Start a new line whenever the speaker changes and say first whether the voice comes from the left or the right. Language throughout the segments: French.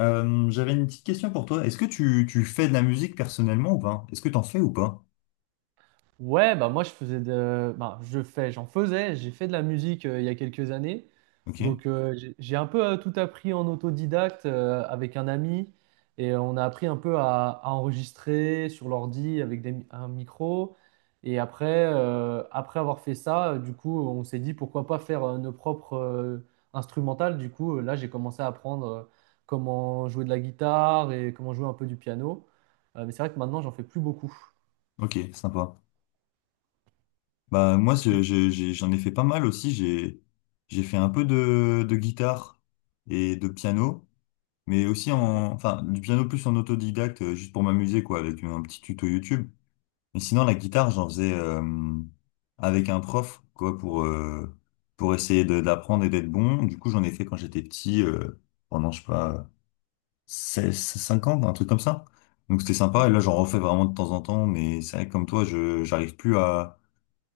left: J'avais une petite question pour toi. Est-ce que tu fais de la musique personnellement ou pas? Est-ce que t'en fais ou pas?
right: Ouais, bah moi je faisais de, bah, je fais, j'en faisais, j'ai fait de la musique il y a quelques années,
left: Ok,
right: donc j'ai un peu tout appris en autodidacte avec un ami et on a appris un peu à enregistrer sur l'ordi avec un micro et après après avoir fait ça, du coup on s'est dit pourquoi pas faire nos propres instrumentales. Du coup là j'ai commencé à apprendre comment jouer de la guitare et comment jouer un peu du piano. Mais c'est vrai que maintenant j'en fais plus beaucoup.
left: ok, sympa. Bah moi j'en ai fait pas mal aussi. J'ai fait un peu de guitare et de piano, mais aussi
right: Mhm.
left: en enfin du piano plus en autodidacte, juste pour m'amuser quoi, avec un petit tuto YouTube. Mais sinon la guitare j'en faisais avec un prof quoi pour essayer d'apprendre et d'être bon. Du coup j'en ai fait quand j'étais petit pendant je sais pas. Seize, cinq ans un truc comme ça. Donc c'était sympa. Et là,
right: Mhm.
left: j'en refais vraiment de temps en temps. Mais c'est vrai que comme toi, je j'arrive plus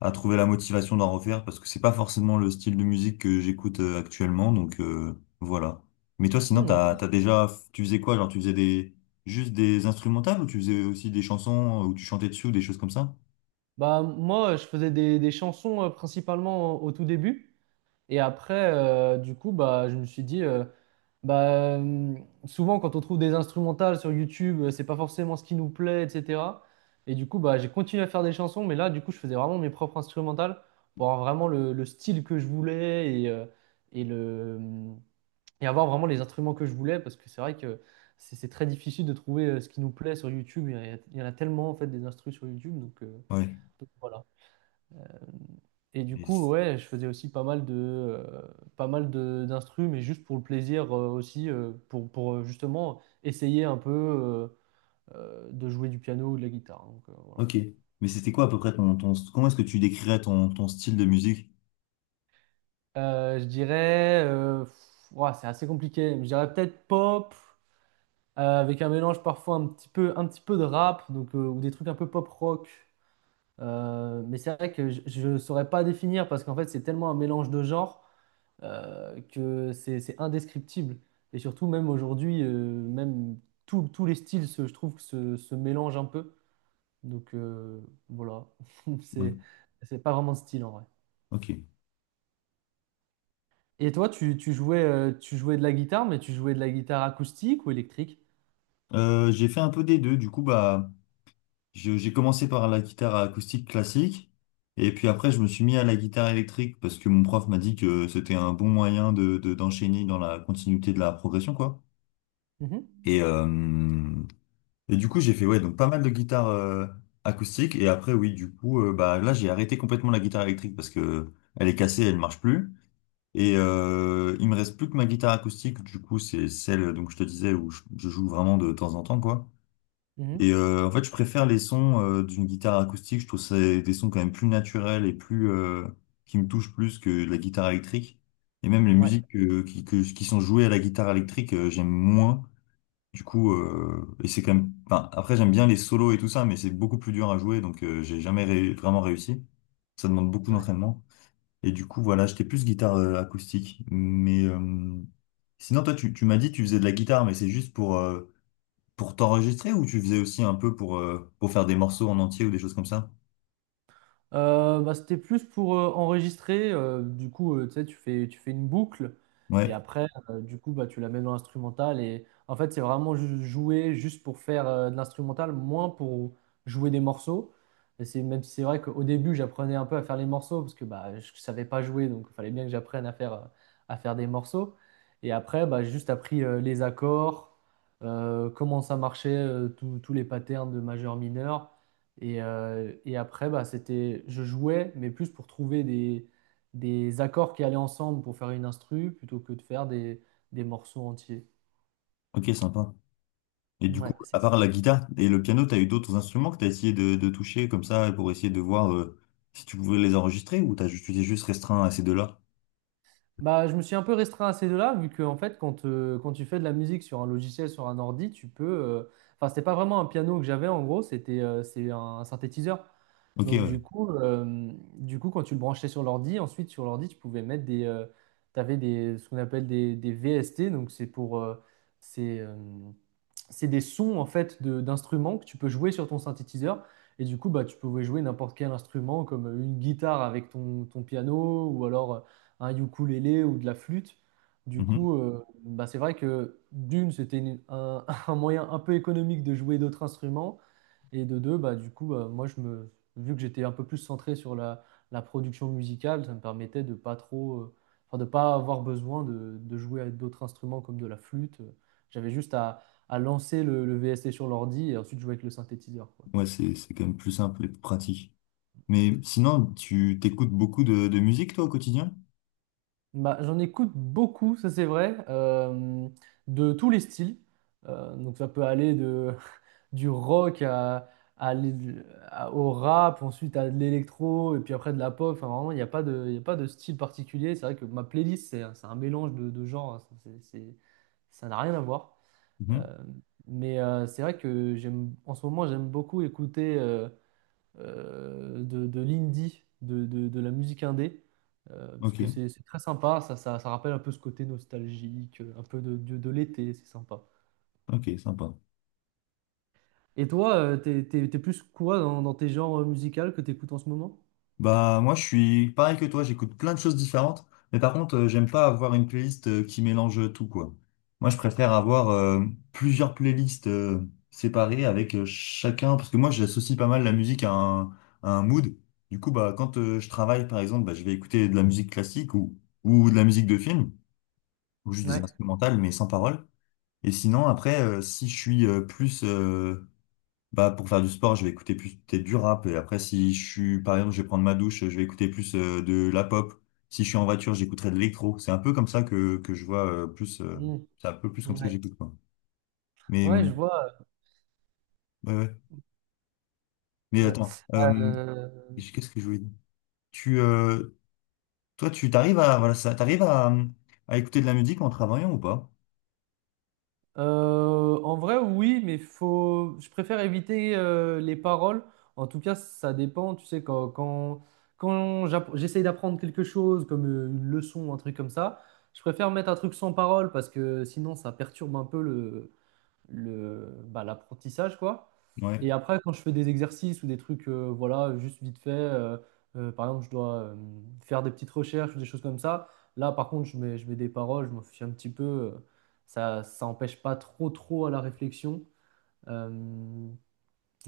left: à trouver la motivation d'en refaire parce que c'est pas forcément le style de musique que j'écoute actuellement. Voilà. Mais toi, sinon,
right: Hmm, ok.
left: t'as déjà, tu faisais quoi? Genre, tu faisais des, juste des instrumentales ou tu faisais aussi des chansons où tu chantais dessus ou des choses comme ça?
right: Bah, moi, je faisais des chansons principalement au tout début. Et après, du coup, bah, je me suis dit, bah, euh, souvent quand on trouve des instrumentales sur YouTube, c'est pas forcément ce qui nous plaît, etc. Et du coup, bah, j'ai continué à faire des chansons, mais là, du coup, je faisais vraiment mes propres instrumentales pour avoir vraiment le style que je voulais et, le, hum, et avoir vraiment les instruments que je voulais, parce que c'est vrai que c'est très difficile de trouver ce qui nous plaît sur YouTube. Il y en a tellement, en fait, des instrus sur YouTube, donc,
left: Ouais.
right: voilà. Et du
left: Mais
right: coup,
left: c'est-
right: ouais, je faisais aussi pas mal de, pas mal de d'instru, mais juste pour le plaisir aussi, pour justement essayer un peu de jouer du piano ou de la guitare. Donc, voilà.
left: Ok. Mais c'était quoi à peu près ton, comment est-ce que tu décrirais ton style de musique?
right: Je dirais, pff, ouah, c'est assez compliqué. Je dirais peut-être pop, avec un mélange parfois un petit peu de rap, donc, ou des trucs un peu pop rock. Mais c'est vrai que je ne saurais pas définir parce qu'en fait, c'est tellement un mélange de genres, que c'est indescriptible. Et surtout, même aujourd'hui, même tous les styles, je trouve, que se mélangent un peu. Donc voilà,
left: Ouais.
right: c'est c'est pas vraiment de style en vrai.
left: Ok.
right: Et toi, tu jouais, tu jouais de la guitare, mais tu jouais de la guitare acoustique ou électrique?
left: J'ai fait un peu des deux. Du coup, bah. J'ai commencé par la guitare acoustique classique et puis après je me suis mis à la guitare électrique parce que mon prof m'a dit que c'était un bon moyen de, d'enchaîner dans la continuité de la progression quoi.
right: Mhm,
left: Et, euh, et du coup j'ai fait ouais donc pas mal de guitare acoustique et après oui du coup bah là j'ai arrêté complètement la guitare électrique parce que elle est cassée, elle marche plus et il me reste plus que ma guitare acoustique du coup c'est celle donc je te disais où je joue vraiment de temps en temps quoi.
right: mhm.
left: Et en fait, je préfère les sons d'une guitare acoustique. Je trouve ça des sons quand même plus naturels et plus qui me touchent plus que de la guitare électrique. Et même les Mhm.
right: Ouais.
left: musiques qui, qui sont jouées à la guitare électrique, j'aime moins. Du coup, et c'est quand même. Enfin, après, j'aime bien les solos et tout ça, mais c'est beaucoup plus dur à jouer, donc j'ai jamais vraiment réussi. Ça demande beaucoup
right: Ouais.
left: d'entraînement. Et du coup, voilà, j'étais plus guitare acoustique. Mais sinon, toi, tu m'as dit que tu faisais de la guitare, mais c'est juste pour t'enregistrer ou tu faisais aussi un peu pour faire des morceaux en entier ou des choses comme ça?
right: Bah, c'était plus pour enregistrer. Du coup, tu sais, tu fais, une boucle et
left: Ouais,
right: après, du coup, bah, tu la mets dans l'instrumental. Et en fait, c'est vraiment jouer juste pour faire de l'instrumental, moins pour jouer des morceaux. Et c'est même si c'est vrai qu'au début, j'apprenais un peu à faire les morceaux parce que bah, je ne savais pas jouer, donc il fallait bien que j'apprenne à faire, des morceaux. Et après, bah, j'ai juste appris les accords, comment ça marchait, tous les patterns de majeur-mineur. Et après, bah, c'était, je jouais, mais plus pour trouver des accords qui allaient ensemble pour faire une instru, plutôt que de faire des morceaux entiers.
left: ok, sympa. Et du coup,
right: Ouais,
left: à
right: c'est ça.
left: part la guitare et le piano, t'as eu d'autres instruments que t'as essayé de toucher comme ça pour essayer de voir si tu pouvais les enregistrer ou ju- tu t'es juste restreint à ces deux-là?
right: Bah, je me suis un peu restreint à ces deux-là, vu que en fait, quand, quand tu fais de la musique sur un logiciel, sur un ordi, tu peux. Enfin, c'était pas vraiment un piano que j'avais en gros, c'est un synthétiseur.
left: Ok,
right: Donc
left: ouais.
right: du coup, quand tu le branchais sur l'ordi, ensuite sur l'ordi, tu pouvais mettre des, tu avais des, ce qu'on appelle des VST, donc c'est pour, c'est, euh, c'est des sons en fait d'instruments que tu peux jouer sur ton synthétiseur. Et du coup, bah, tu pouvais jouer n'importe quel instrument, comme une guitare avec ton piano, ou alors un ukulélé ou de la flûte. Du
left: Mhm.
right: coup, bah, c'est vrai que d'une, c'était un, un moyen un peu économique de jouer d'autres instruments. Et de deux, bah, du coup, bah, moi, je me, vu que j'étais un peu plus centré sur la production musicale, ça me permettait de pas trop, enfin, de pas avoir besoin de jouer avec d'autres instruments comme de la flûte. J'avais juste à lancer le VST sur l'ordi et ensuite jouer avec le synthétiseur, quoi.
left: Ouais, c'est quand même plus simple et plus pratique. Mais sinon, tu t'écoutes beaucoup de musique, toi, au quotidien?
right: Bah, j'en écoute beaucoup, ça c'est vrai, de tous les styles. Donc ça peut aller de, du rock à l'é- au rap, ensuite à de l'électro, et puis après de la pop. Enfin, vraiment, il y a pas de style particulier. C'est vrai que ma playlist, c'est un mélange de genres, hein. Ça n'a rien à voir. Euh, mais c'est vrai que j'aime, en ce moment, j'aime beaucoup écouter. De l'indie, de la musique indé, parce
left: Ok,
right: que c'est très sympa, ça rappelle un peu ce côté nostalgique, un peu de l'été, c'est sympa.
left: ok, sympa.
right: Et toi, t'es plus quoi dans tes genres musicaux que t'écoutes en ce moment?
left: Bah moi je suis pareil que toi, j'écoute plein de choses différentes, mais par contre j'aime pas avoir une playlist qui mélange tout quoi. Moi je préfère avoir plusieurs playlists séparées avec chacun, parce que moi j'associe pas mal la musique à un mood. Du coup bah quand je travaille par exemple, bah, je vais écouter de la musique classique ou de la musique de film, ou juste des
right: Ouais.
left: instrumentales mais sans paroles. Et sinon après si je suis plus bah, pour faire du sport, je vais écouter plus peut-être du rap. Et après, si je suis, par exemple, je vais prendre ma douche, je vais écouter plus de la pop. Si je suis en voiture, j'écouterai de l'électro. C'est un peu comme ça que je vois plus.
right: Mm.
left: C'est un peu plus comme ça que
right: Ouais.
left: j'écoute, quoi. Mais,
right: Ouais, je vois.
left: ouais, ouais. Mais
right: Ouais.
left: attends,
right: Euh,
left: qu'est-ce que je voulais dire? Tu, euh, toi, tu t'arrives à, voilà, ça, t'arrives à écouter de la musique en travaillant ou pas?
right: En vrai, oui, mais faut... je préfère éviter les paroles. En tout cas, ça dépend. Tu sais, quand j'essaye d'apprendre quelque chose, comme une leçon, un truc comme ça, je préfère mettre un truc sans parole parce que sinon, ça perturbe un peu bah, l'apprentissage, quoi.
left: Ouais.
right: Et après, quand je fais des exercices ou des trucs, voilà, juste vite fait, par exemple, je dois faire des petites recherches ou des choses comme ça. Là, par contre, je mets des paroles, je m'en fiche un petit peu. Ça empêche pas trop, trop à la réflexion. Euh,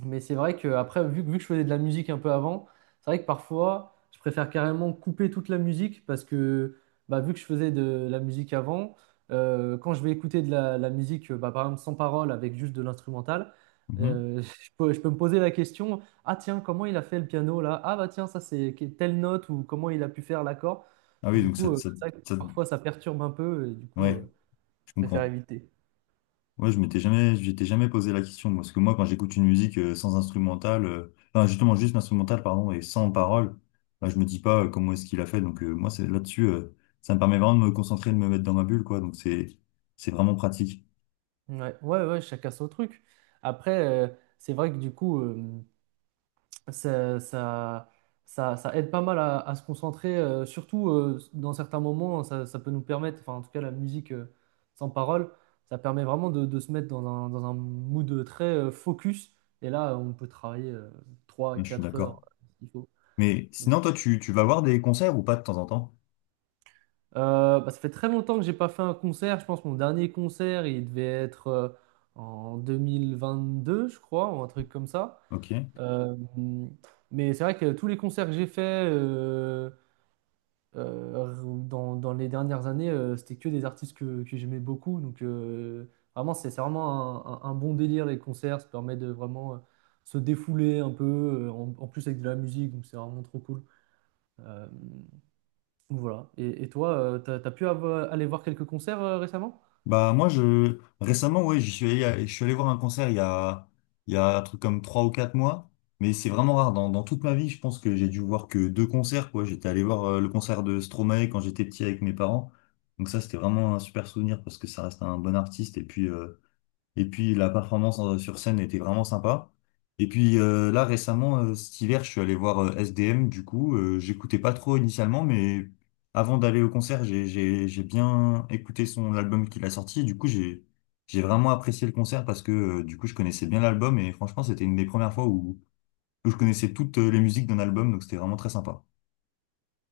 right: mais c'est vrai que après, vu que je faisais de la musique un peu avant, c'est vrai que parfois, je préfère carrément couper toute la musique parce que bah, vu que je faisais de la musique avant, quand je vais écouter de la musique, bah, par exemple sans parole, avec juste de l'instrumental,
left: Mhm.
right: euh, je peux me poser la question, ah tiens, comment il a fait le piano là? Ah bah tiens, ça c'est telle note ou comment il a pu faire l'accord.
left: Ah oui,
right: Du
left: donc
right: coup,
left: ça, ça,
right: c'est vrai que
left: ça
right: parfois ça perturbe un peu et du coup,
left: ouais, je
right: je préfère
left: comprends.
right: éviter.
left: Ouais, je m'étais jamais, j'étais jamais posé la question parce que moi, quand j'écoute une musique sans instrumental, enfin justement juste instrumental pardon et sans parole, bah, je me dis pas comment est-ce qu'il a fait. Donc moi, c'est là-dessus, ça me permet vraiment de me concentrer, de me mettre dans ma bulle, quoi. Donc c'est vraiment pratique.
right: Ouais, ouais, ouais, chacun son truc. Après, euh, c'est vrai que du coup. Ça, ça, ça aide pas mal à se concentrer, surtout dans certains moments, hein, ça peut nous permettre, enfin en tout cas la musique sans parole, ça permet vraiment de se mettre dans un mood très focus, et là on peut travailler trois
left: Ouais, je suis
right: quatre heures
left: d'accord.
right: s'il faut.
left: Mais
right: Donc,
left: sinon, toi, tu vas voir des concerts ou pas de temps en temps?
right: bah, ça fait très longtemps que j'ai pas fait un concert, je pense que mon dernier concert il devait être en 2022 je crois, ou un truc comme ça.
left: Ok.
right: Euh, mais c'est vrai que tous les concerts que j'ai faits, Euh, dans les dernières années, c'était que des artistes que j'aimais beaucoup. Donc, vraiment, c'est vraiment un bon délire, les concerts. Ça permet de vraiment se défouler un peu, en plus avec de la musique. Donc, c'est vraiment trop cool. Euh, donc voilà. Et toi, aller voir quelques concerts récemment?
left: Bah moi je récemment ouais j'y suis allé à- je suis allé voir un concert il y a un truc comme trois ou quatre mois mais c'est vraiment rare dans, dans toute ma vie je pense que j'ai dû voir que deux concerts quoi j'étais allé voir le concert de Stromae quand j'étais petit avec mes parents donc ça c'était vraiment un super souvenir parce que ça reste un bon artiste et puis la performance sur scène était vraiment sympa. Et puis là récemment, cet hiver, je suis allé voir SDM. Du coup, j'écoutais pas trop initialement, mais avant d'aller au concert, j'ai bien écouté son album qu'il a sorti. Du coup, j'ai vraiment apprécié le concert parce que du coup, je connaissais bien l'album et franchement, c'était une des premières fois où je connaissais toutes les musiques d'un album, donc c'était vraiment très sympa.